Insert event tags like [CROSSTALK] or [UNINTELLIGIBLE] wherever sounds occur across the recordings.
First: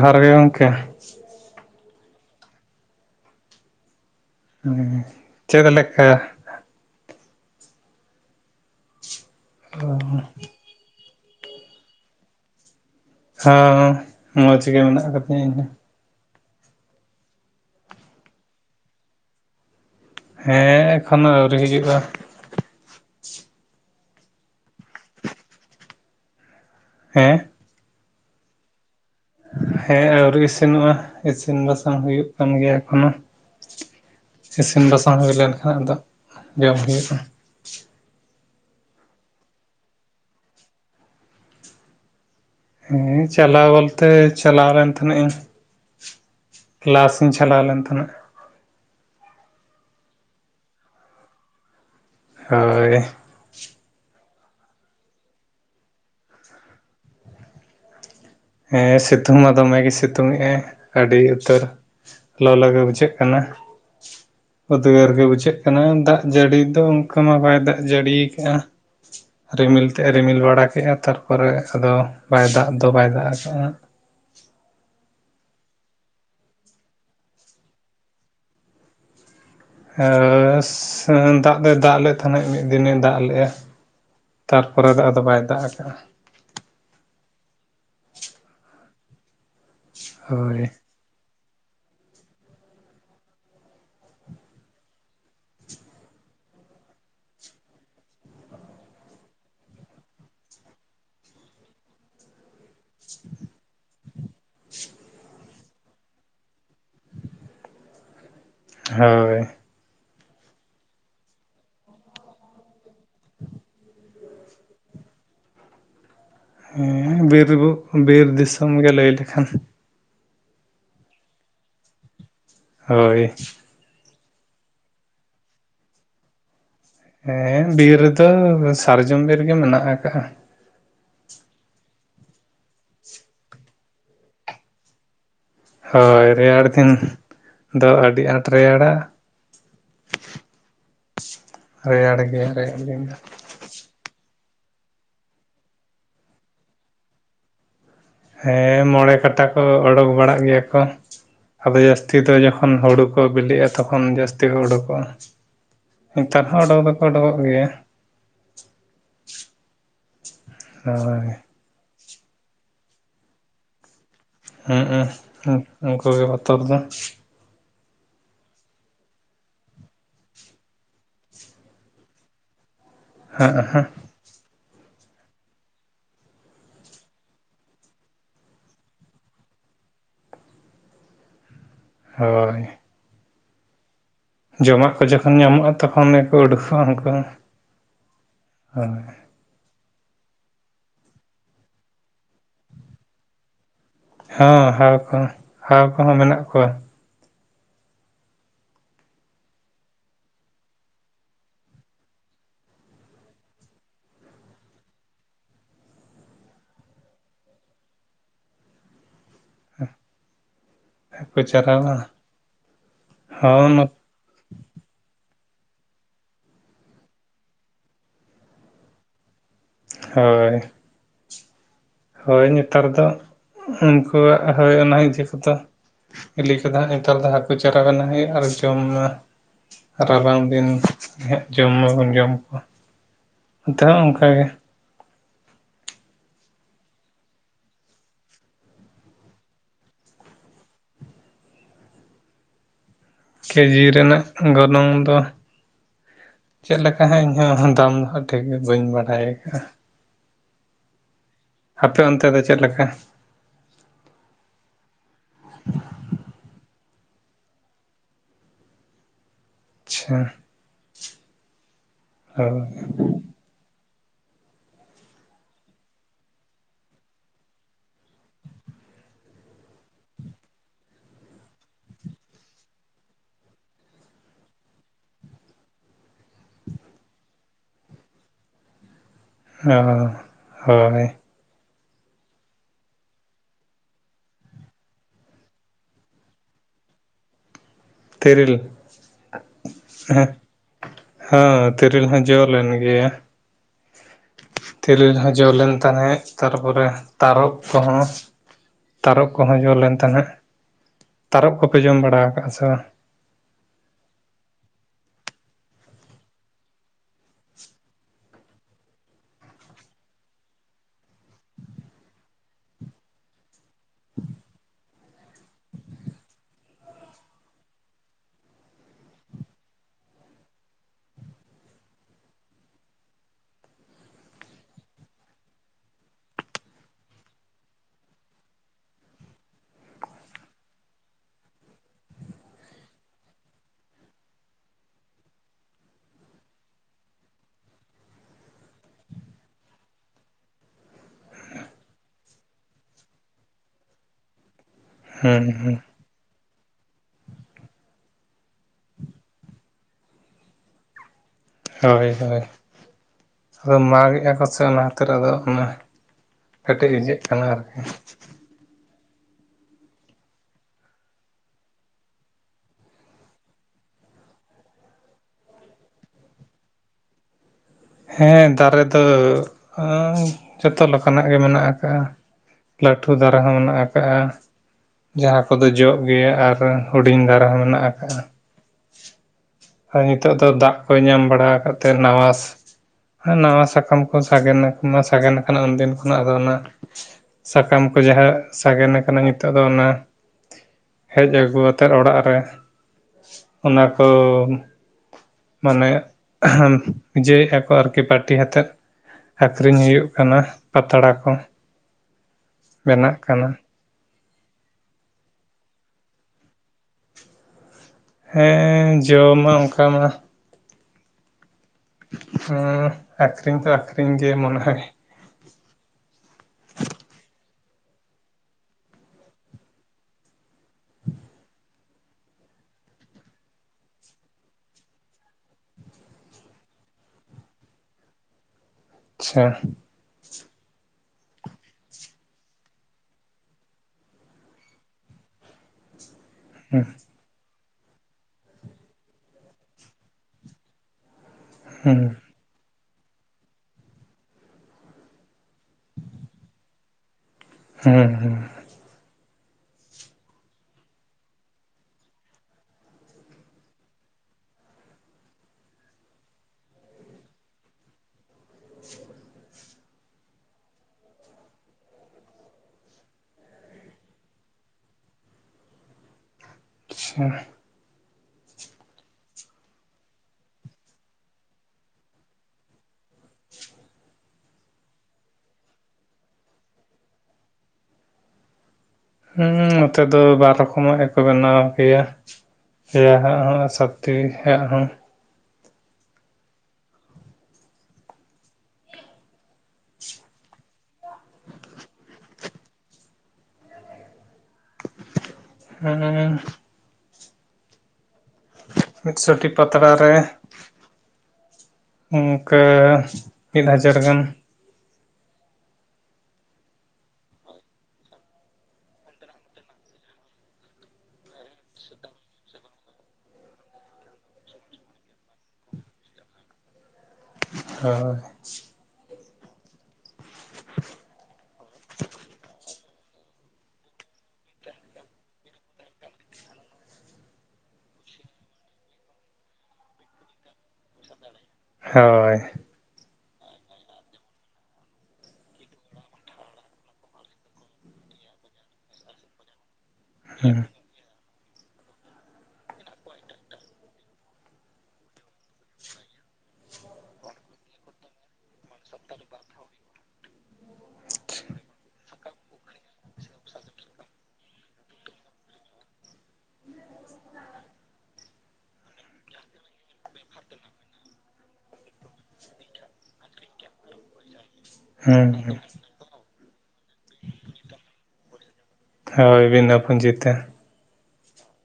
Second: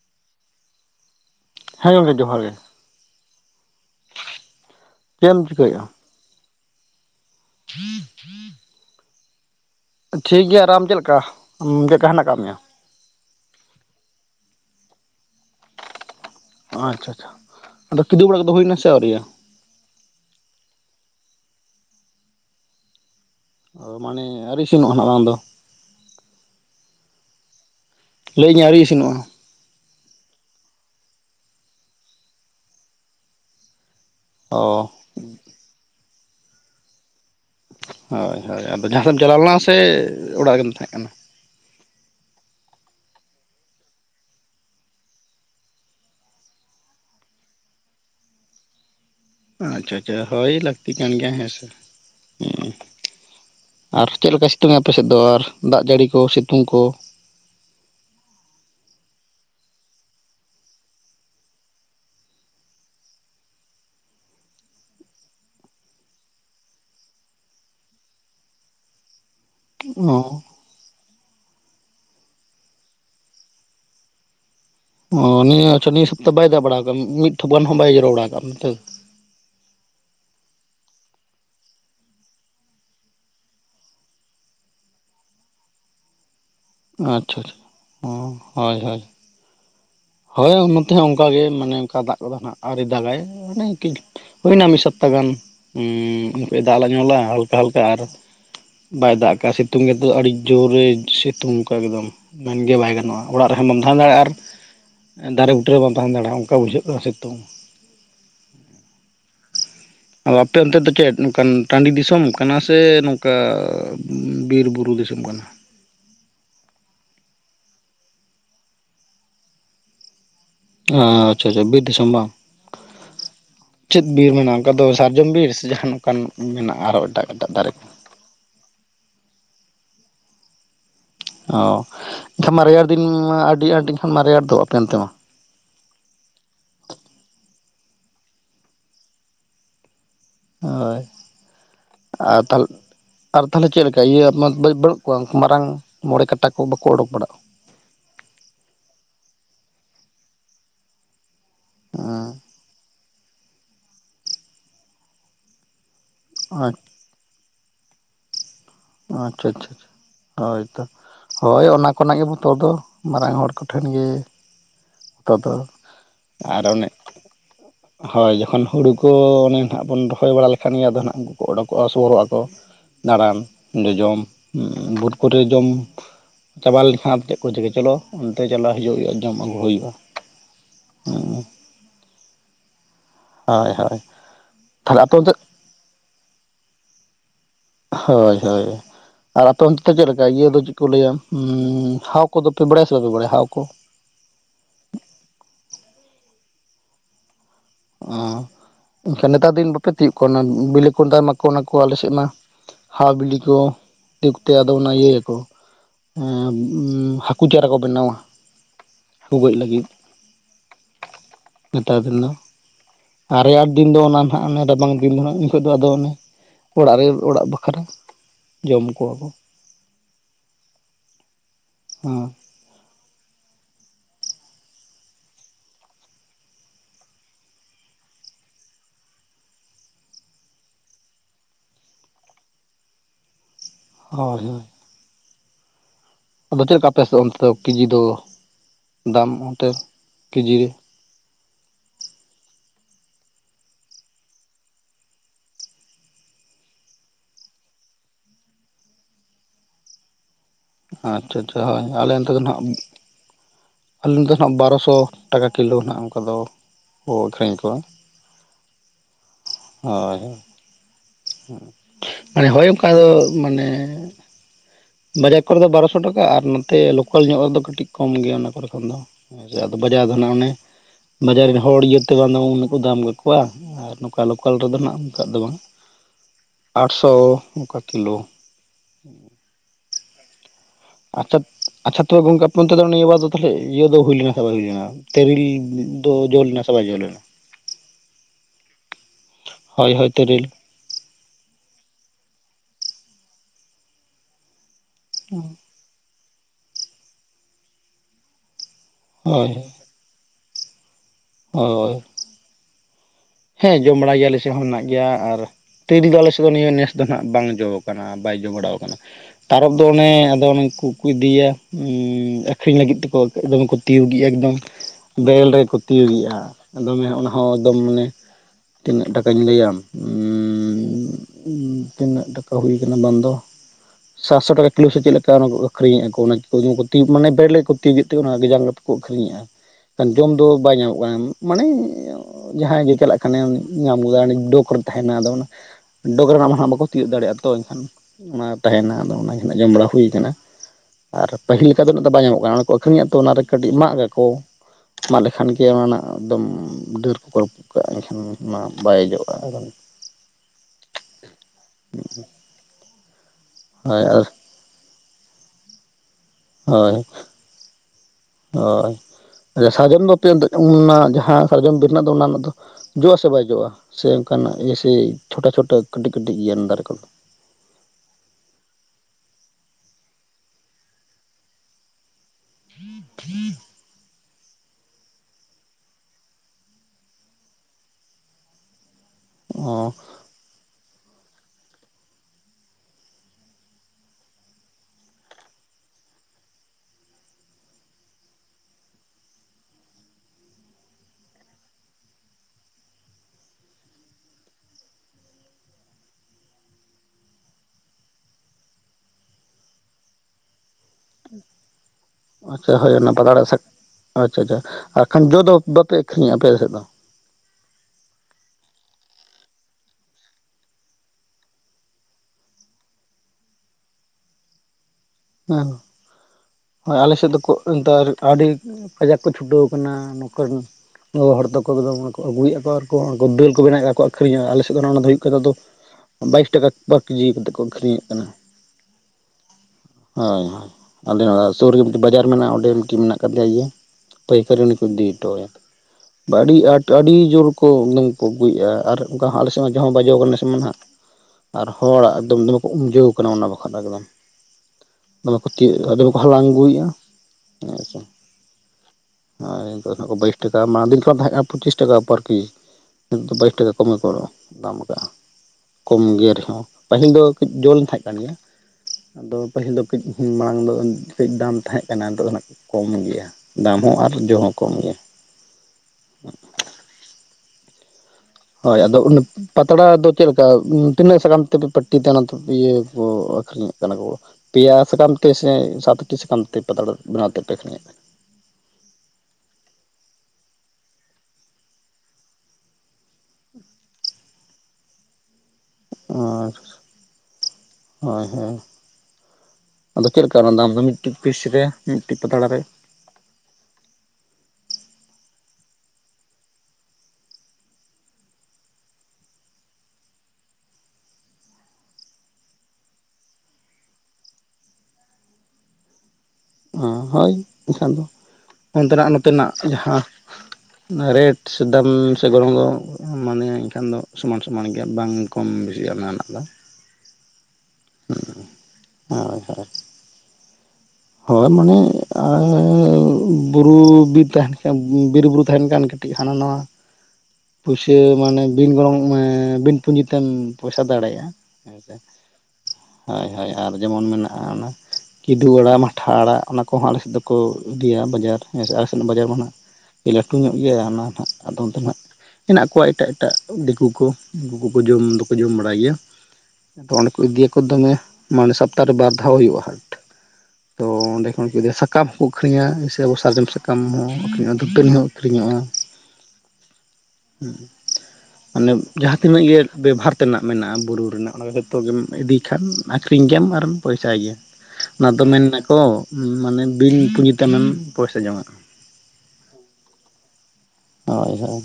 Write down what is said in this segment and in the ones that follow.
ᱡᱚᱦᱟᱨ ᱜᱮ ᱜᱚᱝᱠᱮ ᱦᱮᱸ ᱜᱚᱝᱠᱮ ᱡᱚᱦᱟᱨ ᱜᱮ, ᱦᱩᱸ ᱮᱢ ᱪᱮᱫ ᱪᱤᱠᱟᱹᱭᱮᱫᱼᱟ ᱞᱮᱠᱟᱼᱼ [INAUDIBLE] ᱴᱷᱤᱠ ᱜᱮᱭᱟ ᱟᱨ ᱟᱢ ᱪᱮᱫ ᱞᱮᱠᱟ ᱟᱢ ᱪᱮᱫ ᱦᱮᱱᱟᱜ ᱟᱠᱟᱫ ᱢᱮᱭᱟ ᱦᱮᱸ ᱢᱚᱡᱽ ᱜᱮ ᱢᱮᱱᱟᱜ ᱟᱠᱟᱫᱤᱧᱟ ᱤᱧ ᱦᱚᱸᱼᱼ ᱚ ᱟᱪᱪᱷᱟ ᱟᱪᱪᱷᱟ ᱟᱫᱚ ᱠᱤᱫᱩ ᱵᱮᱲᱟ ᱠᱚᱫᱚ ᱦᱩᱭ ᱮᱱᱟ ᱥᱮ ᱟᱣᱨᱤᱭᱟᱹ ᱦᱮᱸ ᱮᱠᱷᱚᱱᱳ ᱟᱹᱣᱨᱤ ᱦᱩᱭᱩᱜᱼᱟ ᱚ ᱢᱟᱱᱮ ᱟᱹᱣᱨᱤ ᱤᱥᱤᱱᱚᱜ ᱦᱟᱜ ᱵᱟᱝ ᱫᱚᱼᱼ ᱦᱮᱸ ᱞᱟᱹᱭ ᱟᱹᱧ ᱟᱹᱣᱨᱤ ᱤᱥᱤᱱᱚᱜᱼᱟ ᱦᱮᱸ ᱟᱹᱣᱨᱤ ᱤᱥᱤᱱᱚᱜᱼᱟ ᱤᱥᱤᱱ ᱵᱟᱥᱟᱝ ᱦᱩᱭᱩᱜ ᱠᱟᱱ ᱜᱮᱭᱟ ᱮᱠᱷᱚᱱᱳ ᱚ ᱤᱥᱤᱱ ᱵᱟᱥᱟᱝ ᱦᱩᱭ ᱞᱮᱱ ᱠᱷᱟᱱ ᱟᱫᱚ ᱡᱚᱢ ᱦᱩᱭᱩᱜᱼᱟ ᱾ ᱦᱳᱭ, ᱦᱳᱭ᱾ ᱟᱫᱚ ᱡᱟᱦᱟᱸ ᱥᱮᱫ ᱮᱢ ᱪᱟᱞᱟᱣ ᱞᱮᱱᱟ ᱥᱮ ᱚᱲᱟᱜ ᱜᱮᱢ ᱛᱟᱦᱮᱸ ᱠᱟᱱᱟ ᱾ ᱦᱮᱸ ᱪᱟᱞᱟᱣ ᱵᱚᱞᱛᱮ ᱪᱟᱞᱟᱣ ᱞᱮᱱ ᱛᱟᱦᱮᱱ ᱤᱧ ᱠᱞᱟᱥ ᱤᱧ ᱪᱟᱞᱟᱣ ᱞᱮᱱ ᱛᱟᱦᱮᱱᱟ ᱾ ᱟᱪᱪᱷᱟ, ᱟᱪᱪᱷᱟ᱾ ᱦᱳᱭ ᱞᱟᱹᱠᱛᱤ ᱠᱟᱱ ᱜᱮᱭᱟ ᱦᱮᱸ ᱥᱮ ᱾ ᱦᱳᱭ᱾ ᱟᱨ ᱪᱮᱫ ᱞᱮᱠᱟ ᱥᱤᱛᱩᱝ ᱮᱜ ᱟᱯᱮ ᱥᱮᱫ ᱫᱚ ᱟᱨ ᱫᱟᱜ ᱡᱟᱹᱲᱤ ᱠᱚ ᱥᱤᱛᱩᱝ ᱠᱚ? ᱦᱮᱸ ᱥᱤᱛᱩᱝ ᱢᱟ ᱫᱚᱢᱮ ᱜᱮ ᱥᱤᱛᱩᱝ ᱮᱫ ᱟᱭ ᱟᱹᱰᱤ ᱩᱛᱟᱹᱨ ᱾ ᱞᱚᱞᱚ ᱜᱮ ᱵᱩᱡᱷᱟᱹᱜ ᱠᱟᱱᱟ ᱾ ᱩᱫᱽᱜᱟᱹᱨ ᱜᱮ ᱵᱩᱡᱷᱟᱹᱜ ᱠᱟᱱᱟ ᱾ ᱫᱟᱜ ᱡᱟᱹᱲᱤ ᱫᱚ ᱚᱱᱠᱟ ᱢᱟ ᱵᱟᱭ ᱫᱟᱜ ᱡᱟᱹᱲᱤᱭᱟ ᱟᱠᱟᱫᱼᱟ ᱾ ᱨᱤᱢᱤᱞ ᱛᱮᱫ ᱮ ᱚ ᱨᱤᱢᱤᱞ ᱵᱟᱲᱟ ᱠᱮᱜᱼᱟ, ᱛᱟᱨᱯᱚᱨᱮ ᱟᱫᱚ ᱵᱟᱭ ᱫᱟᱜ ᱫᱚ ᱵᱟᱭ ᱫᱟᱜ ᱠᱟᱜᱼᱟ ᱾ ᱚ ᱱᱤᱭᱟᱹ ᱟᱪᱪᱷᱟ ᱱᱤᱭᱟᱹ ᱥᱚᱯᱛᱟ ᱵᱟᱭ ᱫᱟᱜ ᱵᱟᱲᱟᱟᱣ ᱠᱟᱜᱼᱟ, ᱢᱤᱫ ᱴᱷᱚᱯ ᱜᱟᱱ ᱦᱚᱸ ᱵᱟᱭ ᱡᱚᱨᱚ ᱵᱟᱲᱟ ᱠᱟᱜᱼᱟ ᱚᱱᱛᱮ [UNINTELLIGIBLE] ᱫᱟᱜ ᱫᱚᱭ ᱫᱟᱜ ᱞᱮᱫ ᱛᱟᱦᱮᱸᱱᱟ ᱢᱤᱫ ᱫᱤᱱᱮ ᱫᱟᱜ ᱞᱮᱫᱼᱟ ᱾ ᱛᱟᱨᱯᱚᱨᱮ ᱫᱚ ᱟᱫᱚ ᱵᱟᱭ ᱫᱟᱜ ᱟᱠᱟᱫᱼᱟ ᱾ ᱟᱪᱪᱷᱟ, ᱟᱪᱪᱷᱟ ᱚ ᱦᱳᱭ, ᱦᱳᱭ ᱾ ᱦᱳᱭ ᱱᱚᱛᱮ ᱛᱮ ᱦᱚᱸ ᱚᱱᱠᱟᱟᱜ ᱜᱮ ᱢᱟᱱᱮ ᱚᱱᱠᱟ ᱫᱟᱜ ᱠᱚᱫᱚ ᱦᱟᱸᱜ ᱟᱣᱨᱤ ᱫᱟᱜᱟᱭ ᱢᱟᱱᱮ [INAUDIBLE] ᱦᱩᱭᱱᱟ ᱢᱤᱫ ᱥᱚᱯᱛᱟ ᱜᱟᱱ ᱫᱟᱜ [INAUDIBLE] ᱦᱟᱞᱠᱟ ᱦᱟᱞᱠᱟ ᱟᱨ ᱵᱟᱭ ᱫᱟᱜ ᱠᱟᱜᱼᱟ, ᱥᱤᱛᱩᱝ ᱜᱮ ᱜᱮᱛᱚ ᱟᱹᱰᱤ ᱡᱳᱨᱮ ᱥᱤᱛᱩᱝ ᱟᱠᱟ ᱮᱠᱫᱚᱢ ᱾ ᱢᱮᱱᱜᱮ ᱵᱟᱭ ᱜᱟᱱᱚᱜᱼᱟ᱾ ᱚᱲᱟᱜ ᱨᱮᱦᱚᱸ ᱵᱟᱢ ᱫᱷᱟᱱ ᱫᱟᱲᱮᱭᱟᱜᱼᱟ ᱟᱨ ᱫᱟᱨᱮ ᱵᱩᱴᱟᱹᱨᱮ ᱵᱟᱢ ᱛᱮᱦᱮᱱ ᱫᱟᱲᱮᱭᱟᱜᱼᱟ᱾ ᱚᱱᱠᱟ ᱵᱩᱡᱷᱟᱹᱜᱼᱟ ᱥᱤᱛᱩᱝ ᱾ ᱦᱳᱭ᱾ ᱟᱫᱚ ᱟᱯᱮ ᱚᱱᱛᱮ ᱫᱚ ᱪᱮᱫ ᱱᱚᱝᱠᱟᱱ ᱴᱟᱺᱰᱤ ᱫᱤᱥᱚᱢ ᱠᱟᱱᱟ ᱥᱮ ᱱᱚᱝᱠᱟ ᱵᱤᱨ ᱵᱩᱨᱩ ᱫᱤᱥᱚᱢ ᱠᱟᱱᱟ ᱾ ᱦᱮᱸ ᱵᱤᱨ ᱵᱩᱨᱩ ᱵᱤᱨ ᱫᱤᱥᱚᱢ ᱜᱮ ᱞᱟᱹᱭ ᱞᱮᱠᱷᱟᱱ ᱾ ᱚ ᱟᱪᱪᱷᱟ, ᱟᱪᱪᱷᱟ ᱵᱤᱨ ᱫᱤᱥᱚᱢ ᱵᱟᱝ ᱾ ᱦᱳᱭ᱾ ᱪᱮᱫ ᱵᱤᱨ ᱢᱮᱱᱟᱜ ᱚᱱᱠᱟ ᱫᱚ ᱥᱟᱨᱡᱚᱢ ᱵᱤᱨ ᱥᱮ ᱡᱟᱦᱟᱱᱟᱜ ᱚᱱᱠᱟᱱ ᱢᱮᱱᱟᱜᱼᱟ ᱟᱨ ᱦᱮᱸ ᱵᱤᱨ ᱨᱮᱫᱚ ᱥᱟᱨᱡᱚᱢ ᱵᱤᱨ ᱜᱮ ᱢᱮᱱᱟᱜ ᱟᱠᱟᱜᱼᱟ ᱾ ᱚ ᱮᱱᱠᱷᱟᱱ ᱢᱟ ᱨᱮᱭᱟᱲ ᱫᱤᱱ ᱢᱟ ᱟᱹᱰᱤ ᱟᱸᱴ ᱜᱮ ᱦᱟᱸᱜ ᱢᱟ ᱨᱮᱭᱟᱲ ᱫᱚ ᱟᱯᱮ ᱚᱱᱛᱮ ᱢᱟ ᱾ ᱦᱳᱭ ᱨᱮᱭᱟᱲ ᱫᱤᱱ ᱫᱚ ᱟᱹᱰᱤ ᱟᱸᱴ ᱨᱮᱭᱟᱲᱟ ᱾ ᱦᱳᱭ ᱨᱮᱭᱟᱲ ᱟᱨ ᱜᱮᱭᱟ ᱛᱟᱦᱚᱞᱮ ᱨᱮᱭᱟᱲ ᱫᱤᱱ ᱫᱚ ᱟᱨ ᱛᱟᱦᱚᱞᱮ ᱪᱮᱫ ᱞᱮᱠᱟ ᱤᱭᱟᱹ ᱵᱟᱹᱱᱩᱜ ᱠᱚᱣᱟ ᱩᱱᱠᱩ ᱢᱟᱨᱟᱝ ᱢᱚᱬᱮ ᱠᱟᱴᱟ ᱠᱚ ᱵᱟᱠᱚ ᱚᱰᱚᱠ ᱵᱟᱲᱟᱜ ᱾ ᱦᱮᱸ ᱢᱚᱬᱮ ᱠᱟᱴᱟ ᱠᱚ ᱚᱰᱳᱠ ᱵᱟᱲᱟᱜ ᱜᱮᱭᱟ ᱠᱚ ᱾ ᱟᱫᱚ ᱡᱟᱹᱥᱛᱤ ᱫᱚ ᱡᱚᱠᱷᱚᱱ ᱦᱳᱲᱳ ᱠᱚ ᱵᱤᱞᱤᱜᱼᱟ, ᱛᱚᱠᱷᱚᱱ ᱡᱟᱹᱥᱛᱤ ᱦᱳᱰᱩ ᱠᱚᱚᱜᱼᱟ ᱾ ᱱᱮᱛᱟᱨ ᱦᱚᱸ ᱦᱮᱸ ᱩᱰᱚᱠ ᱫᱚᱠᱚ ᱩᱰᱩᱠᱚᱜ ᱜᱮᱭᱟ ᱾ ᱟᱪᱪᱷᱟ, ᱟᱪᱪᱷᱟᱷᱟ ᱦᱳᱭ ᱛᱚ᱾ ᱦᱳᱭ ᱚᱱᱟ ᱠᱷᱚᱱᱟᱜ ᱜᱮ ᱵᱚᱛᱚᱨ ᱫᱚ ᱢᱟᱨᱟᱝ ᱦᱚᱲ ᱠᱚᱴᱷᱮᱱ ᱜᱮ ᱵᱚᱛᱚᱨ ᱫᱚ ᱦᱮᱸ ᱩᱱᱠᱩ ᱜᱮ ᱵᱚᱛᱚᱨ ᱟᱨ ᱫᱚ ᱚᱱᱮ ᱾ ᱦᱳᱭ ᱡᱚᱠᱷᱚᱱ ᱦᱩᱲᱩ ᱠᱚ ᱚᱱᱮ ᱱᱟᱦᱟᱜ ᱵᱚᱱ ᱨᱚᱦᱚᱭ ᱵᱟᱲᱟ ᱞᱮᱠᱷᱟᱱ ᱜᱮ, ᱟᱫᱚ ᱱᱟᱜ ᱩᱱᱠᱩ ᱠᱚ ᱚᱰᱳᱠᱚᱜᱼᱟ ᱥᱚᱵᱚᱨᱚᱜᱼᱟ ᱠᱚ ᱾ ᱫᱟᱬᱟᱱ ᱦᱮᱸ ᱡᱚᱡᱚᱢ ᱵᱷᱩᱴ ᱠᱚᱨᱮ ᱡᱚᱢ ᱾ ᱪᱟᱵᱟᱣ ᱞᱮᱱᱠᱷᱟᱱ ᱪᱮᱫ ᱠᱚ ᱪᱤᱠᱭᱟ ᱪᱚᱞᱚ ᱚᱱᱛᱮ ᱪᱟᱞᱟᱣ ᱦᱤᱡᱩᱜ ᱦᱩᱭᱩᱜᱼᱟ ᱡᱚᱢ ᱟᱹᱜᱩ ᱦᱩᱭᱩᱜᱼᱟ ᱾ ᱦᱩᱸ ᱾ ᱦᱳᱭ᱾ ᱦᱳᱭ, ᱦᱳᱭ ᱾ ᱡᱚᱢᱟᱜ ᱠᱚ ᱡᱚᱠᱷᱚᱱ ᱧᱟᱢᱚᱜᱼᱟ ᱛᱚᱠᱷᱚᱱ ᱜᱮᱠᱚ ᱩᱰᱩᱠᱚᱜᱼᱟ ᱩᱱᱠᱩ ᱦᱚᱸ ᱾ ᱦᱚᱭ ᱦᱚᱭ ᱾ ᱟᱨ ᱟᱯᱮ ᱚᱱᱛᱮ ᱪᱮᱫ ᱞᱮᱠᱟ ᱤᱭᱟᱹ ᱫᱚ ᱪᱮᱫ ᱠᱚ ᱞᱟᱹᱭᱟ ᱦᱟᱣ ᱠᱚᱫᱚᱯᱮ ᱵᱟᱲᱟᱭᱟ ᱥᱮ ᱵᱟᱯᱮ ᱵᱟᱲᱟᱭᱟ ᱦᱟᱣ ᱠᱚ? ᱦᱚᱸ ᱦᱟᱣ ᱠᱚ ᱦᱟᱣ ᱠᱚᱦᱚᱸ ᱢᱮᱱᱟᱜ ᱠᱚᱣᱟ ᱾ ᱚ ᱮᱱᱠᱷᱟᱱ ᱱᱮᱛᱟᱨ ᱫᱤᱱ ᱵᱟᱯᱮ ᱛᱤᱭᱩᱜ ᱠᱚᱣᱟ ᱚᱱᱟ ᱵᱤᱞᱤ ᱠᱚᱸᱫᱟ ᱢᱟᱠᱚ ᱚᱱᱟ ᱠᱚ ᱟᱞᱮᱥᱮᱜ ᱢᱟ ᱾ ᱦᱟᱣ ᱵᱤᱞᱤ ᱠᱚ ᱴᱩᱠᱛᱮ ᱟᱫᱚ ᱚᱱᱟ ᱤᱭᱟᱹᱭᱟᱠᱚ ᱾ ᱟᱸᱵ, ᱩᱸ ᱦᱟᱹᱠᱩ ᱪᱟᱨᱟ ᱠᱚ ᱵᱮᱱᱟᱣᱟ ᱾ ᱦᱟᱹᱠᱩ ᱜᱚᱡᱽ ᱞᱟᱹᱜᱤᱫ, ᱦᱟᱹᱠᱩ ᱱᱮᱛᱟᱨ ᱪᱟᱨᱟᱣᱟ ᱫᱤᱱ ᱫᱚ᱾ ᱟᱨ ᱨᱮᱭᱟᱲ ᱦᱚᱸ ᱫᱤᱱ ᱫᱚ ᱚᱱᱟ ᱱᱷᱟᱜ ᱚᱱᱮ ᱨᱟᱵᱟᱝ ᱩᱱ ᱡᱩᱠᱷᱟᱹᱡ ᱟᱫᱚ ᱚᱱᱮ ᱚᱲᱟᱜ ᱨᱮ ᱚᱲᱟᱜ ᱵᱟᱠᱷᱟᱨᱟ ᱾ ᱡᱚᱢ ᱠᱚᱣᱟ ᱠᱚ ᱾ ᱦᱚᱭ ᱾ ᱦᱚ ᱾ ᱦᱚᱭ ᱱᱮᱛᱟᱨ ᱫᱚ ᱩᱱᱠᱩᱣᱟᱜ ᱦᱚᱭ ᱚᱱᱟ ᱤᱭᱟᱹ ᱠᱚᱫᱚ ᱵᱤᱞᱤ ᱠᱚᱫᱚ ᱦᱟᱸᱜ ᱱᱮᱛᱟᱨ ᱫᱚ ᱦᱟᱹᱠᱩ ᱪᱟᱨᱟ ᱠᱟᱱᱟᱣ ᱦᱩᱭᱩᱜ-ᱟ, ᱟᱨ ᱡᱚᱢᱟ ᱨᱟᱵᱟᱝ ᱫᱤᱱ ᱦᱟᱸᱜ ᱡᱚᱢ ᱢᱟᱵᱚᱱ ᱡᱚᱢ ᱠᱚᱣᱟ ᱚᱱᱛᱮ ᱦᱚᱸ ᱚᱝᱠᱟ ᱦᱳᱭ ᱜᱮ ᱾ ᱦᱳᱭ ᱟᱫᱚ ᱪᱮᱫ ᱞᱮᱠᱟ ᱟᱯᱮᱥᱮᱜ ᱚᱱᱛᱮ ᱫᱚ ᱠᱤᱡᱤ ᱫᱚ ᱫᱟᱢ ᱚᱱᱛᱮ ᱠᱤᱡᱤ ᱨᱮ? ᱠᱤᱡᱤ ᱨᱮᱱᱟᱜ ᱜᱚᱱᱚᱝ ᱫᱚ ᱪᱮᱫ ᱞᱮᱠᱟ ᱦᱟᱸᱜ ᱤᱧᱦᱚᱸ ᱫᱟᱢ ᱫᱚ ᱦᱟᱸᱜ ᱴᱷᱤᱠ ᱜᱮ ᱵᱟᱹᱧ ᱵᱟᱲᱟᱭ ᱟᱠᱟᱫᱟᱼᱟ ᱾ ᱟᱪᱪᱷᱟ ᱟᱪᱪᱷᱟ ᱦᱳᱭ ᱦᱟᱯᱮ ᱚᱱᱛᱮ ᱫᱚ ᱪᱮᱫ ᱞᱮᱠᱟ? ᱟᱞᱤᱧ ᱫᱚ ᱦᱟᱸᱜ ᱵᱟᱨᱚ ᱥᱚ ᱴᱟᱠᱟ ᱠᱤᱞᱚ ᱱᱟᱦᱟᱜ ᱚᱱᱠᱟ ᱫᱚ ᱠᱚ ᱟᱹᱠᱷᱨᱤᱧ ᱠᱚᱣᱟ ᱾ ᱟᱪᱪᱷᱟ ᱦᱚᱭ ᱦᱚᱭ ᱾ ᱦᱩᱸ ᱢᱟᱱᱮ ᱦᱚᱭ ᱦᱳᱭ ᱚᱱᱠᱟ ᱫᱚ ᱢᱟᱱᱮ ᱵᱟᱡᱟᱨ ᱠᱚᱨᱮ ᱫᱚ ᱵᱟᱨᱚ ᱥᱚ ᱴᱟᱠᱟ ᱟᱨ ᱱᱚᱛᱮ ᱞᱚᱠᱟᱞ ᱧᱚᱜ ᱨᱮᱫᱚ ᱠᱟᱹᱴᱤᱡ ᱠᱚᱢ ᱜᱮᱭᱟ ᱚᱱᱟ ᱠᱚᱨᱮ ᱠᱷᱚᱱ ᱫᱚ ᱾ ᱦᱮᱸᱪᱮ ᱟᱫᱚ ᱵᱟᱡᱟᱨ ᱫᱚ ᱱᱷᱟᱜ ᱚᱱᱮ ᱵᱟᱡᱟᱨ ᱨᱤᱱ ᱦᱚᱲ ᱤᱭᱟᱹᱛᱮ ᱵᱟᱝ ᱫᱚ ᱩᱱᱟᱹᱜ ᱠᱚ ᱫᱟᱢ ᱠᱟᱠᱚᱣᱟ, ᱟᱨ ᱱᱚᱝᱠᱟ ᱞᱚᱠᱟᱞ ᱨᱮᱫᱚ ᱱᱟᱦᱟᱜ ᱚᱱᱠᱟ ᱫᱚ ᱵᱟᱝ ᱾ ᱟᱴ ᱥᱚ, ᱚᱝᱠᱟ ᱠᱤᱞᱚ ᱾ ᱚ ᱦᱚᱭ ᱾ ᱟᱪᱪᱷᱟ, ᱟᱪᱪᱷᱟ ᱛᱚᱵᱮ ᱜᱚᱝᱠᱟ ᱟᱯᱮ ᱚᱱᱛᱮ ᱫᱚ ᱱᱤᱭᱟᱹ ᱫᱷᱟᱣ ᱫᱚ ᱛᱟᱦᱞᱮ ᱤᱭᱟᱹ ᱫᱚ ᱦᱩᱭ ᱞᱮᱱᱟ ᱥᱮ ᱵᱟᱝ ᱦᱩᱭ ᱞᱮᱱᱟ ᱾ ᱛᱤᱨᱤᱞ ᱫᱚ ᱡᱚ ᱞᱮᱱᱟ ᱥᱮ ᱵᱟᱭ ᱡᱚ ᱞᱮᱱᱟ? ᱛᱤᱨᱤᱞ ᱾ ᱦᱚᱭ ᱦᱚᱭ ᱛᱮᱨᱤᱞ ᱾ ᱦᱚᱸ ᱛᱤᱨᱤᱞ ᱦᱚᱸ ᱡᱚ ᱞᱮᱱ ᱜᱮᱭᱟ ᱾ ᱛᱤᱨᱤᱞ ᱦᱚᱸ ᱡᱚ ᱞᱮᱱ ᱛᱟᱦᱮᱸᱜ ᱛᱟᱨ ᱯᱚᱨᱮ ᱛᱟᱨᱚᱵᱽ ᱠᱚᱦᱚᱸ᱾ ᱛᱟᱨᱚᱵᱽ ᱦᱳᱭ ᱠᱚᱦᱚᱸ ᱡᱚ ᱞᱮᱱ ᱛᱟᱦᱮᱸᱜ ᱛᱟᱨᱚᱵᱽ ᱠᱚᱯᱮ ᱦᱳᱭ ᱡᱚᱢ ᱵᱟᱲᱟᱠᱟᱜᱼᱟ ᱥᱮ ᱵᱟᱝ? ᱦᱮᱸ ᱡᱚᱢ ᱵᱟᱲᱟᱭ ᱜᱮᱭᱟ ᱞᱮ, ᱟᱞᱮ ᱥᱮᱜ ᱦᱚᱸ ᱢᱮᱱᱟᱜ ᱜᱮᱭᱟ ᱟᱨ ᱛᱤᱨᱤᱞ ᱫᱚ ᱟᱞᱮᱥᱮ ᱫᱚ ᱱᱤᱭᱟᱹ ᱱᱮᱥ ᱫᱚ ᱱᱷᱟᱜ ᱵᱟᱝ ᱡᱚ ᱟᱠᱟᱱᱟ, ᱵᱟᱭ ᱡᱚ ᱵᱟᱲᱟᱣ ᱟᱠᱟᱱᱟ ᱾ ᱛᱟᱨᱚᱵᱽ ᱫᱚ ᱚᱱᱮ ᱟᱫᱚ ᱚᱱ ᱩᱱᱠᱩ ᱠᱚ ᱤᱫᱤᱭᱟ ᱩᱸ ᱟᱠᱷᱨᱤᱧ ᱞᱟᱹᱜᱤᱫ ᱛᱮᱠᱚ᱾ ᱫᱚᱢᱮ ᱠᱚ ᱛᱤᱭᱩᱜ ᱜᱮᱭᱟ ᱮᱠᱫᱚᱢ ᱵᱮᱨᱮᱞ ᱨᱮᱜᱮ ᱠᱚ ᱛᱤᱭᱩᱜ ᱜᱮᱜ-ᱟ‌ ᱫᱚᱢᱮ ᱚᱱᱟ ᱦᱚᱸ ᱫᱚᱢ ᱢᱟᱱᱮ ᱛᱤᱱᱟᱹᱜ ᱴᱟᱠᱟᱧ ᱞᱟᱹᱭᱟᱢ ᱩᱸ ᱩᱸ ᱛᱤᱱᱟᱹᱜ ᱴᱟᱠᱟ ᱦᱩᱭ ᱟᱠᱟᱱᱟ ᱵᱟᱝᱫᱚ ᱥᱟᱛ ᱥᱚ ᱴᱟᱠᱟ ᱠᱤᱞᱚ ᱥᱮ ᱪᱮᱫ ᱞᱮᱠᱟ ᱚᱱᱟ ᱠᱚ ᱟᱹᱠᱷᱨᱤᱧ ᱧᱮᱜᱼᱟᱠᱚ, [UNINTELLIGIBLE] ᱠᱚ ᱟᱹᱠᱷᱨᱤᱧᱮᱜᱼᱟ, ᱠᱷᱟᱱ ᱡᱚᱢ ᱫᱚ ᱵᱟᱭ ᱧᱟᱢᱚᱜ ᱠᱟᱱᱟ, ᱢᱟᱱᱮ ᱡᱟᱦᱟᱸᱭ ᱜᱮ ᱪᱟᱞᱟᱜ ᱠᱷᱟᱱᱮᱢ ᱧᱟᱢ ᱜᱚᱫᱟ ᱚᱱᱰᱮ ᱰᱚᱜᱽ ᱨᱮ ᱛᱟᱦᱮᱸᱱᱟ, ᱟᱫᱚ ᱚᱱᱟ ᱰᱚᱜᱽ ᱨᱮᱱᱟᱜ ᱢᱟᱱᱟᱜ ᱵᱟᱠᱚ ᱛᱤᱭᱩᱜ ᱫᱟᱲᱮᱭᱟᱜᱼᱟ ᱛᱚ ᱮᱱᱠᱷᱟᱱ ᱚᱱᱟ ᱛᱟᱦᱮᱸᱱᱟ, ᱟᱫᱚ ᱚᱱᱟᱜᱮ ᱱᱟᱜ ᱡᱚᱢ ᱵᱟᱲᱟ ᱦᱩᱭ ᱠᱟᱱᱟ ᱾ ᱟᱨ ᱯᱟᱹᱦᱤᱞ ᱞᱮᱠᱟ ᱫᱚ ᱩᱱᱟᱹᱜ ᱫᱚ ᱵᱟᱭ ᱧᱟᱢᱚᱜ ᱠᱟᱱᱟ ᱚᱱᱟ ᱠᱚ ᱟᱹᱠᱷᱨᱤᱧᱼᱟ ᱛᱚ ᱚᱱᱟᱨᱮ ᱠᱟᱹᱴᱤᱡ ᱢᱟᱜᱽ ᱜᱟᱠᱚ ᱾ ᱢᱟᱜᱽ ᱦᱩᱸ ᱞᱮᱠᱷᱟᱱ ᱜᱮ ᱦᱩᱸ ᱚᱱᱟ ᱨᱮᱱᱟᱜ ᱮᱠᱫᱚᱢ ᱰᱟᱹᱨ ᱠᱚᱠᱚ ᱠᱟᱜ ᱮᱱᱠᱷᱟᱱ ᱚᱱᱟ ᱵᱟᱭ ᱡᱚᱜᱼᱟ᱾ ᱦᱳᱭ ᱦᱳᱭ᱾ ᱟᱫᱚ ᱦᱳᱭ ᱢᱟᱜᱽ ᱟᱨ ᱮᱫᱟ ᱠᱚ ᱥᱮ ᱚᱱᱟ ᱠᱷᱟᱹᱛᱤᱨ ᱟᱫᱚ ᱚᱱᱟ ᱠᱟᱹᱴᱤᱡ ᱦᱳᱭ ᱦᱤᱡᱟᱹᱜ ᱠᱟᱱᱟ ᱟᱨᱠᱤ᱾ ᱦᱳᱭ ᱟᱪᱪᱷᱟ ᱥᱟᱨᱡᱚᱢ ᱫᱚ [UNINTELLIGIBLE] ᱡᱟᱦᱟᱸ ᱥᱟᱨᱡᱚᱢ ᱵᱤᱨ ᱨᱮᱱᱟᱜ ᱫᱚ ᱚᱱᱟ ᱨᱮᱱᱟᱜ ᱫᱚ ᱡᱚᱜᱼᱟ ᱥᱮ ᱵᱟᱭ ᱡᱚᱜᱼᱟ ᱥᱮ ᱚᱱᱠᱟᱱᱟᱜ ᱤᱭᱟ. ᱪᱷᱳᱴᱟ ᱪᱷᱳᱴᱟ ᱠᱟᱹᱴᱤᱡ ᱠᱟᱹᱴᱤᱡ ᱜᱮ ᱚᱱᱟ ᱫᱟᱨᱮ ᱠᱷᱚᱱ? ᱦᱮᱸ ᱫᱟᱨᱮ ᱫᱚ ᱚᱸ ᱡᱷᱚᱛᱚ ᱞᱮᱠᱟᱱᱟᱜ ᱜᱮ ᱢᱮᱱᱟᱜ ᱟᱠᱟᱜᱼᱟ᱾ ᱞᱟᱹᱴᱷᱩ ᱫᱟᱨᱮ ᱦᱚᱸ ᱢᱮᱱᱟᱜ ᱟᱠᱟᱜᱼᱟ᱾ ᱡᱟᱦᱟᱸ ᱠᱚᱫᱚ ᱡᱚᱜ ᱜᱮᱭᱟ ᱟᱨ ᱦᱩᱸᱰᱤᱧ ᱫᱷᱟᱨᱟ ᱦᱚᱸ ᱢᱮᱱᱟᱜ ᱟᱠᱟᱜᱼᱟ᱾ ᱚ ᱦᱳᱭ ᱱᱤᱛᱚᱜ ᱫᱚ ᱫᱟᱜ ᱠᱚᱭ ᱧᱟᱢ ᱵᱟᱲᱟ ᱟᱠᱟᱫ ᱛᱮ ᱱᱟᱣᱟᱥ ᱱᱟᱣᱟ ᱥᱟᱠᱟᱢ ᱠᱚ ᱥᱟᱜᱮᱱ ᱟᱠᱟᱱᱟ᱾ ᱥᱟᱜᱮᱱ ᱟᱠᱟᱱᱟ ᱩᱱᱫᱤᱱ ᱠᱷᱚᱱᱟᱜ ᱟᱫᱚ ᱩᱱᱟᱹᱜ ᱥᱟᱠᱟᱢ ᱠᱚ ᱡᱟᱦᱟᱸ ᱥᱟᱜᱮᱱ ᱟᱠᱟᱱᱟ ᱱᱤᱛᱚᱜ ᱫᱚ ᱚᱱᱟ ᱦᱮᱡ ᱟᱹᱜᱩ ᱟᱛᱮᱫ ᱚᱲᱟᱜ ᱨᱮ ᱚᱱᱟ ᱠᱚ ᱢᱟᱱᱮ ᱡᱮ ᱟᱹᱨᱠᱤ ᱯᱟᱹᱴᱤ ᱦᱟᱛᱮᱫ ᱟᱹᱠᱷᱨᱤᱧ ᱦᱩᱭᱩᱜ ᱠᱟᱱᱟ᱾ ᱯᱟᱛᱲᱟ ᱠᱚ ᱟᱪᱪᱷᱟ ᱦᱳᱭ [UNINTELLIGIBLE] ᱵᱮᱱᱟᱜ ᱠᱟᱱᱟ ᱟᱪᱪᱷᱟ ᱟᱪᱪᱷᱟ, ᱟᱨᱠᱷᱟᱱ ᱡᱚ ᱫᱚ ᱵᱟᱯᱮ ᱟᱹᱠᱷᱨᱤᱧᱟ ᱟᱯᱮ ᱥᱮᱫ ᱫᱚ? ᱦᱮᱸ ᱡᱚ ᱢᱟ ᱚᱱᱠᱟ ᱢᱟ ᱦᱩᱸ ᱟᱹᱠᱷᱨᱤᱧ ᱛᱚ ᱟᱹᱠᱷᱨᱤᱧ ᱜᱮ ᱢᱚᱱᱮ ᱦᱚᱭ᱾ ᱦᱮᱸ᱾ ᱦᱳᱭ ᱟᱞᱮᱥᱮᱫ ᱫᱚ ᱟᱴ ᱮᱱᱛᱟᱨ ᱟᱹᱰᱤ ᱠᱟᱡᱟᱠ ᱠᱚ ᱪᱷᱩᱴᱟᱹᱣ ᱟᱠᱟᱱᱟ ᱱᱚᱱᱠᱟᱱ [UNINTELLIGIBLE] ᱵᱟᱭᱤᱥ ᱴᱟᱠᱟ ᱯᱟᱨ ᱠᱮᱡᱤ ᱠᱟᱛᱮᱫᱜ ᱠᱚ ᱟᱹᱠᱷᱨᱤᱧᱮᱫ ᱠᱟᱱᱟ᱾ ᱟᱪᱪᱷᱟ᱾ ᱦᱳᱭ ᱦᱳᱭ ᱟᱞᱮ ᱚᱲᱟᱜ ᱥᱳᱨ ᱨᱮᱜᱮ ᱢᱤᱫᱴᱤ ᱵᱟᱡᱟᱨ ᱢᱮᱱᱟᱜᱼᱟ ᱚᱸᱰᱮ ᱢᱤᱫᱴᱤ ᱢᱮᱱᱟᱜ ᱟᱠᱟᱫᱮᱭᱟ ᱤᱭᱟᱹ ᱯᱟᱹᱭᱠᱟᱹᱨ ᱩᱱᱤ ᱠᱚ ᱤᱫᱤ ᱦᱚᱴᱚ ᱟᱭᱟ᱾ ᱵᱟ ᱟᱹᱰᱤ ᱦᱩᱸ ᱟᱸᱴ ᱟᱹᱰᱤ ᱡᱳᱨ ᱠᱚ ᱩᱰᱟᱹᱝ ᱠᱚ ᱟᱹᱜᱩᱭᱮᱫᱼᱟ ᱟᱨ ᱚᱱᱠᱟ ᱦᱚᱸ ᱟᱞᱮ ᱥᱮᱫ ᱢᱟ ᱡᱚ ᱦᱚᱸ ᱵᱟᱣ ᱡᱚ ᱠᱟᱱ ᱱᱮᱥᱢᱟ ᱦᱟᱸᱜ᱾ ᱟᱨ ᱦᱩᱸ ᱦᱚᱲᱟᱜ ᱫᱚᱢ ᱫᱚᱢᱮ ᱠᱚ ᱩᱢᱡᱟᱣ ᱠᱟᱱᱟ ᱚᱱᱟ ᱵᱟᱠᱷᱨᱟ ᱮᱠᱫᱚᱢ᱾ ᱫᱟᱢᱮ ᱠᱚ ᱛᱤᱭᱳᱜ ᱟᱫᱚ ᱵᱟᱠᱚ ᱦᱟᱞᱟᱝ ᱟᱹᱜᱩᱭᱮᱫᱼᱟ᱾ ᱦᱮᱸ ᱦᱮᱸ᱾ ᱟᱨ [UNINTELLIGIBLE] ᱵᱟᱭᱤᱥ ᱴᱟᱠᱟ ᱢᱟᱲᱟᱝ ᱫᱤᱱ ᱠᱷᱚᱱᱟᱜ ᱛᱟᱷᱮᱸᱜ ᱠᱟᱱᱟ ᱯᱚᱸᱪᱤᱥ ᱴᱟᱠᱟ ᱯᱟᱨ ᱠᱮᱡᱤ᱾ ᱱᱤᱛ ᱫᱚ ᱵᱟᱭᱤᱥ ᱴᱟᱠᱟ ᱠᱚᱢ ᱜᱮ ᱠᱚ ᱫᱟᱢ ᱟᱠᱟᱜᱼᱟ᱾ ᱠᱚᱢ ᱜᱮ ᱨᱮᱦᱚᱸ ᱯᱟᱹᱦᱤᱞ ᱫᱚ ᱠᱟᱹᱡ ᱡᱚ ᱞᱮᱱ ᱛᱟᱦᱮᱸᱫ ᱠᱟᱱ ᱜᱮᱭᱟ ᱟᱫᱚ ᱯᱟᱹᱦᱤᱞ ᱫᱚ ᱠᱟᱹᱡ ᱢᱟᱲᱟᱝ ᱫᱚ ᱠᱟᱹᱡ ᱫᱟᱢ ᱛᱟᱦᱮᱸᱜ ᱠᱟᱱᱟ ᱱᱤᱛᱚᱜ ᱫᱚ ᱱᱥᱦᱜ ᱠᱚᱢ ᱜᱮᱭᱟ᱾ ᱫᱟᱢ ᱦᱚᱸ ᱟᱨ ᱡᱚ ᱦᱚᱸ ᱠᱚᱢ ᱜᱮᱭᱟ᱾ ᱟᱪᱪᱷᱟ᱾ ᱦᱳᱭ ᱟᱫᱚ ᱩᱱᱟᱹᱜ ᱯᱟᱛᱲᱟ ᱫᱚ ᱪᱮᱫ ᱞᱮᱠᱟ ᱛᱤᱱᱟᱹᱜ ᱥᱟᱠᱟᱢ ᱛᱮᱯᱮ ᱯᱟᱴᱤ ᱛᱮ ᱚᱱᱟ ᱫᱚ ᱤᱭᱟᱹ ᱠᱚ ᱟᱠᱷᱨᱤᱧᱮᱫ ᱠᱟᱱᱟ ᱠᱚ᱾ ᱯᱮᱭᱟ ᱥᱟᱠᱟᱢ ᱛᱮ ᱥᱮ ᱥᱟᱛᱴᱤ ᱥᱟᱠᱟᱢ ᱛᱮ ᱯᱟᱛᱲᱟ ᱵᱮᱱᱟᱣ ᱛᱮᱯᱮ ᱟᱠᱨᱤᱧᱟ᱾ ᱦᱩᱸ ᱱᱚᱛᱮ ᱫᱚ ᱵᱟᱨ ᱨᱚᱠᱚᱢᱟᱜ ᱜᱮᱠᱚ ᱵᱮᱱᱟᱣ ᱜᱮᱭᱟ᱾ ᱯᱭᱟᱜ ᱦᱟᱸᱜ ᱦᱚᱸ ᱥᱟᱛᱴᱤ ᱦᱟᱸᱜ ᱦᱚᱸ᱾ ᱟᱨ ᱦᱳᱭ ᱦᱳᱭ᱾ ᱟᱫᱚ ᱪᱮᱫ ᱞᱮᱠᱟ ᱚᱱᱟ ᱫᱟᱢ ᱫᱚ ᱢᱤᱫᱴᱤᱡ ᱯᱤᱥ ᱨᱮ ᱢᱤᱫᱴᱤᱡ ᱯᱟᱛᱲᱟ ᱨᱮ᱾ ᱦᱩᱸ ᱢᱤᱫᱥᱚᱴᱤ ᱯᱟᱛᱲᱟ ᱨᱮ ᱚᱱᱠᱟᱹ ᱢᱤᱫ ᱦᱟᱡᱟᱨ ᱜᱟᱱᱼᱼ ᱚᱸ ᱦᱳᱭ ᱮᱱᱠᱷᱟᱱ ᱫᱚ ᱚᱱᱛᱮᱱᱟᱜ ᱱᱚᱛᱮᱱᱟᱜ ᱡᱟᱦᱟᱸᱼᱼ ᱚᱱᱟ ᱨᱮᱹᱴ ᱥᱮ ᱫᱟᱢ ᱥᱮ ᱜᱚᱲᱚᱝ ᱫᱚ ᱢᱟᱱᱮ ᱮᱱᱠᱷᱟᱱ ᱫᱚ ᱥᱚᱢᱟᱱ ᱥᱚᱢᱟᱱ ᱜᱮᱭᱟ ᱵᱟᱝ ᱠᱚᱢ ᱵᱮᱥᱤᱜᱼᱟ ᱚᱱᱟ ᱨᱮᱱᱟᱜ ᱫᱚᱼᱼ ᱦᱳᱭ ᱦᱳᱭ ᱦᱳᱭ [INAUDIBLE] ᱦᱳᱭ ᱢᱟᱱᱮ [UNINTELLIGIBLE] ᱵᱩᱨᱩ ᱵᱤᱨ ᱛᱟᱦᱮᱱ ᱠᱷᱟᱱ ᱵᱤᱨ ᱵᱩᱨᱩ ᱛᱟᱦᱮᱱ ᱠᱷᱟᱱ ᱠᱟᱹᱴᱤᱡ ᱦᱟᱱᱟ ᱱᱟᱣᱟᱼᱼ [INAUDIBLE] ᱯᱩᱭᱥᱟᱹ ᱢᱟᱱᱮ ᱵᱤᱱ ᱜᱚᱱᱚᱝ ᱢᱟᱱᱮ ᱵᱤᱱ ᱯᱩᱸᱡᱤ ᱛᱮᱢ ᱯᱚᱭᱥᱟ ᱫᱟᱲᱮᱭᱟᱜᱼᱟ ᱦᱮᱸ ᱥᱮ ᱦᱳᱭ ᱦᱳᱭ ᱦᱳᱭ ᱦᱳᱭ ᱟᱨ ᱡᱮᱢᱚᱱ ᱢᱮᱱᱟᱜᱼᱟ ᱚᱱᱟ ᱠᱤᱫᱩ ᱟᱲᱟᱜ ᱢᱟᱴᱷᱼᱼ ᱴᱷᱟ ᱟᱲᱟᱜ ᱚᱱᱟ ᱠᱚᱦᱚᱸ ᱟᱞᱮ ᱥᱮᱫ ᱫᱚᱠᱚ ᱤᱫᱤᱭᱟ ᱵᱟᱡᱟᱨ ᱦᱮᱸ ᱥᱮ ᱟᱞᱮ ᱥᱮᱫ ᱵᱟᱡᱟᱨ ᱢᱟ ᱱᱟᱦᱟᱜ ᱞᱟᱹᱴᱩ ᱧᱚᱜ ᱦᱩᱸ ᱜᱮᱭᱟ ᱚᱱᱟ ᱦᱟᱴ ᱦᱟᱸᱜ ᱟᱫ ᱚᱱᱟ ᱦᱟᱸᱜ ᱦᱮᱱᱟᱜ ᱠᱚᱣᱟ ᱮᱴᱟᱜ ᱮᱴᱟᱜ ᱫᱤᱠᱩ ᱠᱚ ᱩᱱᱠᱩ ᱠᱚᱠᱚ ᱡᱚᱢ ᱫᱚᱠᱚ ᱡᱚᱢ ᱵᱟᱲᱟᱭ ᱜᱮᱭᱟ ᱚᱸᱰᱮ ᱠᱚ ᱤᱫᱤᱭ ᱟᱠᱚ ᱫᱚᱢᱮ ᱢᱟᱱᱮ ᱥᱚᱯᱛᱟᱦ ᱨᱮ ᱵᱟᱨ ᱫᱷᱟᱣ ᱦᱩᱭᱩᱜᱼᱟ ᱟᱨᱠᱤ ᱦᱟᱴᱼᱼ ᱛᱚ ᱚᱸᱰᱮ ᱠᱷᱚᱱ ᱠᱚ ᱤᱫᱤᱭᱟ ᱥᱟᱠᱟᱢ ᱦᱚᱸᱠᱚ ᱟᱹᱷᱨᱤᱧᱟ ᱡᱮᱥᱮ ᱟᱵᱚ ᱥᱟᱨᱡᱚᱢ ᱥᱟᱠᱟᱢ ᱦᱚᱸ ᱟᱹᱠᱷᱨᱤᱧᱚᱜᱼᱟ ᱫᱟᱹᱛᱟᱱᱤ ᱦᱚᱸ ᱟᱹᱠᱷᱨᱤᱧᱚᱜᱼᱟ [INAUDIBLE] ᱢᱟᱱᱮ ᱡᱟᱦᱟᱸ ᱛᱤᱱᱟᱹᱜ ᱤᱭᱟᱹ ᱵᱮᱵᱷᱟᱨ ᱛᱮᱱᱟᱜ ᱢᱮᱱᱟᱜᱼᱟ ᱵᱩᱨᱩ ᱨᱮᱱᱟᱜ ᱚᱱᱟ ᱡᱚᱛᱚ ᱜᱮᱢ ᱤᱫᱤᱼᱼ ᱮᱱ ᱠᱷᱟᱱ ᱟᱹᱠᱷᱨᱤᱧ ᱜᱮᱭᱟᱢ ᱟᱨᱮᱢ ᱯᱚᱭᱥᱟᱭ ᱜᱮᱭᱟ ᱚᱱᱟ ᱫᱚ ᱦᱩᱸ ᱢᱮᱱ ᱟᱠᱚ ᱢᱟᱱᱮ ᱵᱤᱧ ᱯᱩᱸᱡᱤ ᱛᱮ ᱟᱢᱮᱢ ᱯᱚᱭᱥᱟ ᱡᱚᱝᱟᱜ-ᱟ ᱦᱳᱭ ᱵᱤᱱᱟᱹ ᱯᱩᱸᱡᱤ ᱛᱮᱼᱼ ᱦᱳᱭ ᱦᱳᱭ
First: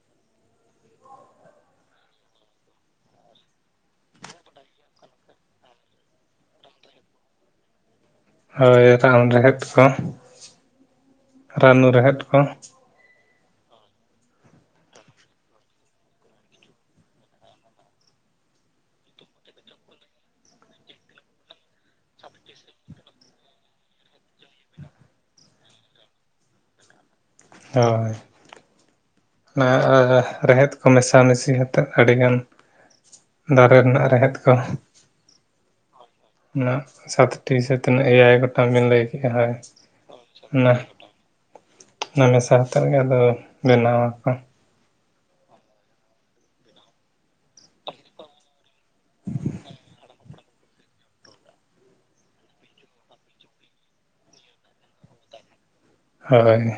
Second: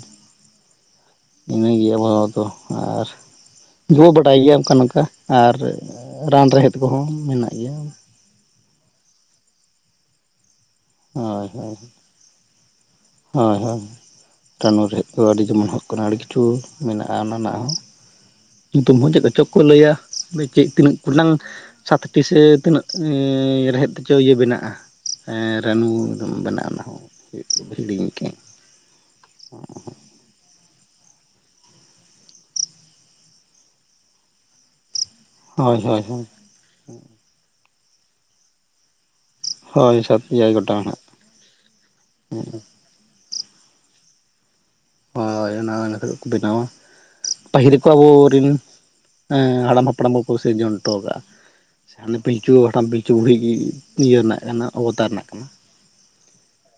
ᱤᱱᱟᱹ ᱜᱮ ᱟᱵᱚ ᱫᱚ ᱟᱨᱼᱼ ᱡᱚ ᱵᱟᱰᱟᱭ ᱜᱮᱭᱟ ᱚᱱᱠᱟ ᱱᱚᱝᱠᱟ ᱟᱨ ᱨᱟᱱ ᱨᱮᱦᱮᱫ ᱠᱚᱦᱚᱸ ᱢᱮᱱᱟᱜ ᱜᱮᱭᱟ ᱦᱳᱭ ᱨᱟᱱ ᱨᱮᱦᱮᱫ ᱠᱚ ᱦᱳᱭ ᱦᱳᱭ ᱨᱟᱱᱩ ᱨᱮᱦᱮᱫ ᱠᱚ ᱦᱳᱭ ᱦᱳᱭ ᱨᱟᱱᱩ ᱨᱮᱦᱮᱫ ᱫᱚ ᱟᱹᱰᱤ ᱡᱮᱢᱚᱱ ᱦᱩᱭᱩᱜ ᱠᱟᱱᱟ ᱟᱹᱰᱤ ᱠᱤᱪᱷᱩ ᱢᱮᱱᱟᱜᱼᱟ ᱚᱱᱟ ᱨᱮᱱᱟᱜ ᱦᱚᱸ ᱧᱩᱛᱩᱢ ᱦᱚᱸ ᱪᱮᱫ ᱠᱚ ᱪᱚ ᱠᱚ ᱞᱟᱹᱭᱟ ᱪᱮᱫ ᱛᱤᱱᱟᱹᱜ ᱠᱚᱴᱟᱝ ᱥᱟᱛᱴᱤ ᱥᱮ ᱛᱤᱱᱟᱹᱜ ᱨᱮᱦᱮᱫ ᱛᱮᱪᱚ ᱤᱭᱟᱹ ᱵᱮᱱᱟᱜᱼᱟ ᱮᱸ ᱨᱟᱱᱩ ᱵᱮᱱᱟᱜ ᱚᱱᱟ ᱦᱚᱸ [INAUDIBLE] ᱦᱤᱲᱤᱧ ᱦᱳᱭ ᱠᱮᱫ [UNINTELLIGIBLE] [UNINTELLIGIBLE] ᱨᱮᱦᱮᱫ ᱠᱚ ᱢᱮᱥᱟᱢᱤᱥᱤ ᱠᱟᱛᱮᱫ ᱟᱹᱰᱤ ᱜᱟᱱ ᱫᱟᱨᱮ ᱨᱮᱱᱟᱜ ᱨᱮᱦᱮᱫ ᱠᱚ ᱦᱳᱭ ᱦᱳᱭ ᱦᱳᱭ ᱚᱱᱟ ᱥᱟᱛᱴᱤ ᱥᱮ ᱛᱤᱱᱟᱹᱜ ᱮᱭᱟᱭ ᱜᱚᱴᱟᱝ ᱵᱤᱱ ᱞᱟᱹᱭ ᱠᱮᱫᱮᱜᱼᱟ ᱦᱳᱭ ᱦᱳᱭ ᱥᱟᱛ ᱮᱭᱟᱭ ᱚᱱᱟ ᱜᱚᱴᱟᱝ ᱱᱟᱦᱟᱜ ᱚᱱᱟ ᱢᱮᱥᱟ [UNINTELLIGIBLE] ᱦᱟᱛᱮᱫ ᱜᱮ ᱟᱫᱚ ᱵᱮᱱᱟᱣ ᱟᱠᱚ ᱦᱳᱭ ᱚᱱᱟ ᱚᱱᱟ ᱠᱚᱛᱮᱜ ᱠᱚ ᱵᱮᱱᱟᱣᱟ ᱯᱟᱹᱦᱤᱞ ᱠᱚ ᱟᱵᱚ ᱨᱤᱱᱼᱼ ᱦᱮᱸ ᱦᱟᱲᱟᱢ ᱦᱟᱯᱲᱟᱢ ᱠᱚᱠᱚ ᱥᱤᱨᱡᱚᱱ ᱦᱚᱴᱚᱣ ᱠᱟᱜᱼᱟ ᱥᱮ ᱦᱟᱱᱮ ᱯᱤᱞᱪᱩ ᱦᱟᱲᱟᱢ ᱯᱤᱞᱪᱩ ᱵᱩᱲᱦᱤ ᱜᱮ ᱤᱭᱟᱹ ᱨᱮᱱᱟᱜ ᱠᱟᱱᱟ ᱚᱵᱚᱛᱟᱨ ᱨᱮᱱᱟᱜ ᱠᱟᱱᱟ ᱦᱳᱭ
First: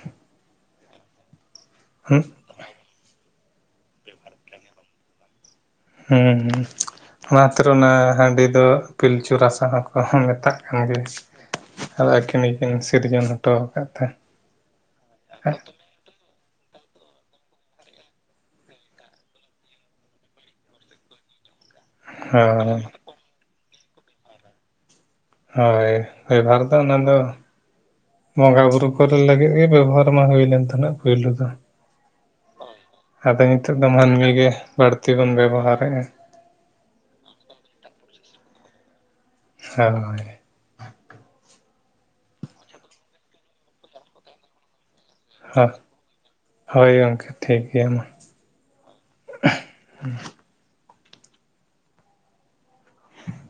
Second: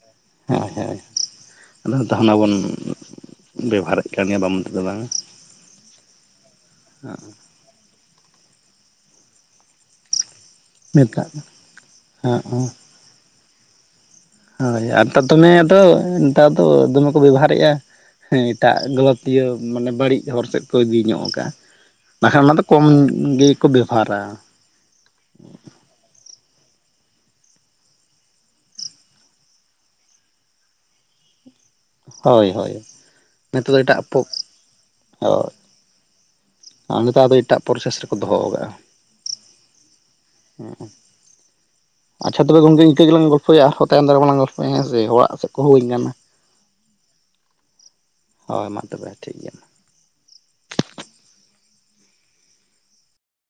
ᱦᱳᱭ ᱦᱳᱭ ᱟᱫᱚ ᱱᱮᱛᱟᱨ ᱦᱩᱸ ᱦᱟᱱᱟ ᱵᱚᱱ ᱵᱮᱵᱚᱦᱟᱨ ᱮᱫ ᱠᱟᱱ ᱜᱮᱭᱟ ᱵᱟᱢ ᱢᱮᱱ ᱛᱮ ᱫᱚ ᱵᱟᱝ ᱦᱩᱸ ᱦᱩᱸ ᱚᱱᱟ ᱠᱷᱟᱛᱤᱨ ᱚᱱᱟ ᱦᱟᱺᱰᱤ ᱫᱚ ᱯᱤᱞᱪᱩ ᱨᱟᱥᱟ ᱦᱚᱸᱠᱚ ᱢᱮᱛᱟᱜ ᱠᱟᱱᱟ ᱠᱷᱟᱱ ᱜᱮ ᱱᱮᱛᱟᱨ ᱫᱚ ᱟᱫᱚ ᱟᱹᱠᱤᱱ ᱦᱚᱸ ᱜᱮᱠᱤᱱ ᱥᱤᱨᱡᱚᱱ ᱦᱚᱴᱚ ᱟᱠᱟᱫ ᱛᱮ ᱦᱳᱭ ᱟᱨ [UNINTELLIGIBLE] ᱫᱚᱢᱮ ᱫᱚ ᱱᱮᱛᱟᱨ ᱫᱚ ᱫᱚᱢᱮ ᱠᱚ ᱵᱮᱵᱷᱟᱨᱮᱜᱼᱟ ᱦᱮᱸ ᱮᱴᱟᱜ ᱜᱚᱞᱚᱛᱤᱭᱟᱹ ᱢᱟᱱᱮ ᱵᱟᱹᱲᱤᱡ ᱦᱚᱨ ᱥᱮᱫ ᱠᱚ ᱤᱫᱤ ᱧᱚᱜ ᱟᱠᱟᱜᱼᱟ ᱵᱟᱠᱷᱟᱱ ᱚᱱᱟ ᱫᱚ ᱦᱳᱭ ᱠᱚᱢ ᱜᱮᱠᱚ ᱵᱮᱵᱷᱟᱨᱟ ᱦᱳᱭ ᱵᱮᱵᱷᱟᱨ ᱫᱚ ᱚᱱᱟ ᱫᱚ ᱵᱚᱸᱜᱟ ᱵᱩᱨᱩ ᱠᱚᱨᱮ ᱞᱟᱹᱜᱤᱫ ᱜᱮ ᱵᱮᱵᱚᱦᱟᱨ ᱢᱟ ᱦᱩᱭ ᱞᱮᱱ ᱛᱟᱦᱮᱸᱱᱟ ᱯᱩᱭᱞᱩ ᱫᱚ᱾ ᱦᱳᱭ ᱦᱳᱭ ᱟᱫᱚ ᱱᱤᱛᱚᱜ ᱱᱤᱛᱳᱜ ᱫᱚ ᱮᱴᱟᱜ ᱯᱚ ᱢᱟᱹᱱᱢᱤ ᱜᱮ ᱵᱟᱹᱲᱛᱤ ᱵᱚᱱ ᱵᱮᱵᱚᱦᱟᱨᱮᱜᱼᱟ᱾ ᱟᱨ ᱱᱮᱛᱟᱨ ᱫᱚ ᱮᱴᱟᱜ ᱯᱨᱚᱥᱮᱥ ᱨᱮᱠᱚ ᱫᱚᱦᱚ ᱠᱟᱜᱼᱟ᱾ ᱦᱳᱭ᱾ ᱦᱩᱸ ᱟᱪᱪᱷᱟ ᱛᱚᱵᱮ ᱜᱚᱝᱠᱮ ᱤᱱᱠᱟᱹ ᱜᱮᱞᱟᱝ ᱜᱚᱞᱯᱷᱚᱭᱟ ᱟᱨ ᱛᱟᱭᱚᱢ ᱫᱟᱨᱟ ᱜᱮᱞᱟᱝ ᱯᱷᱚᱭᱟ ᱦᱮᱸᱥᱮ ᱚᱲᱟᱜ ᱥᱮᱫ ᱠᱚ ᱦᱳᱭ ᱦᱚᱦᱚ ᱤᱧ ᱠᱟᱱᱟ᱾ ᱦᱳᱭ ᱜᱚᱝᱠᱮ ᱴᱷᱤᱠ ᱜᱮᱭᱟ ᱢᱟ᱾ ᱦᱳᱭ ᱢᱟ ᱛᱚᱵᱮ ᱴᱷᱤᱠ ᱜᱮᱭᱟ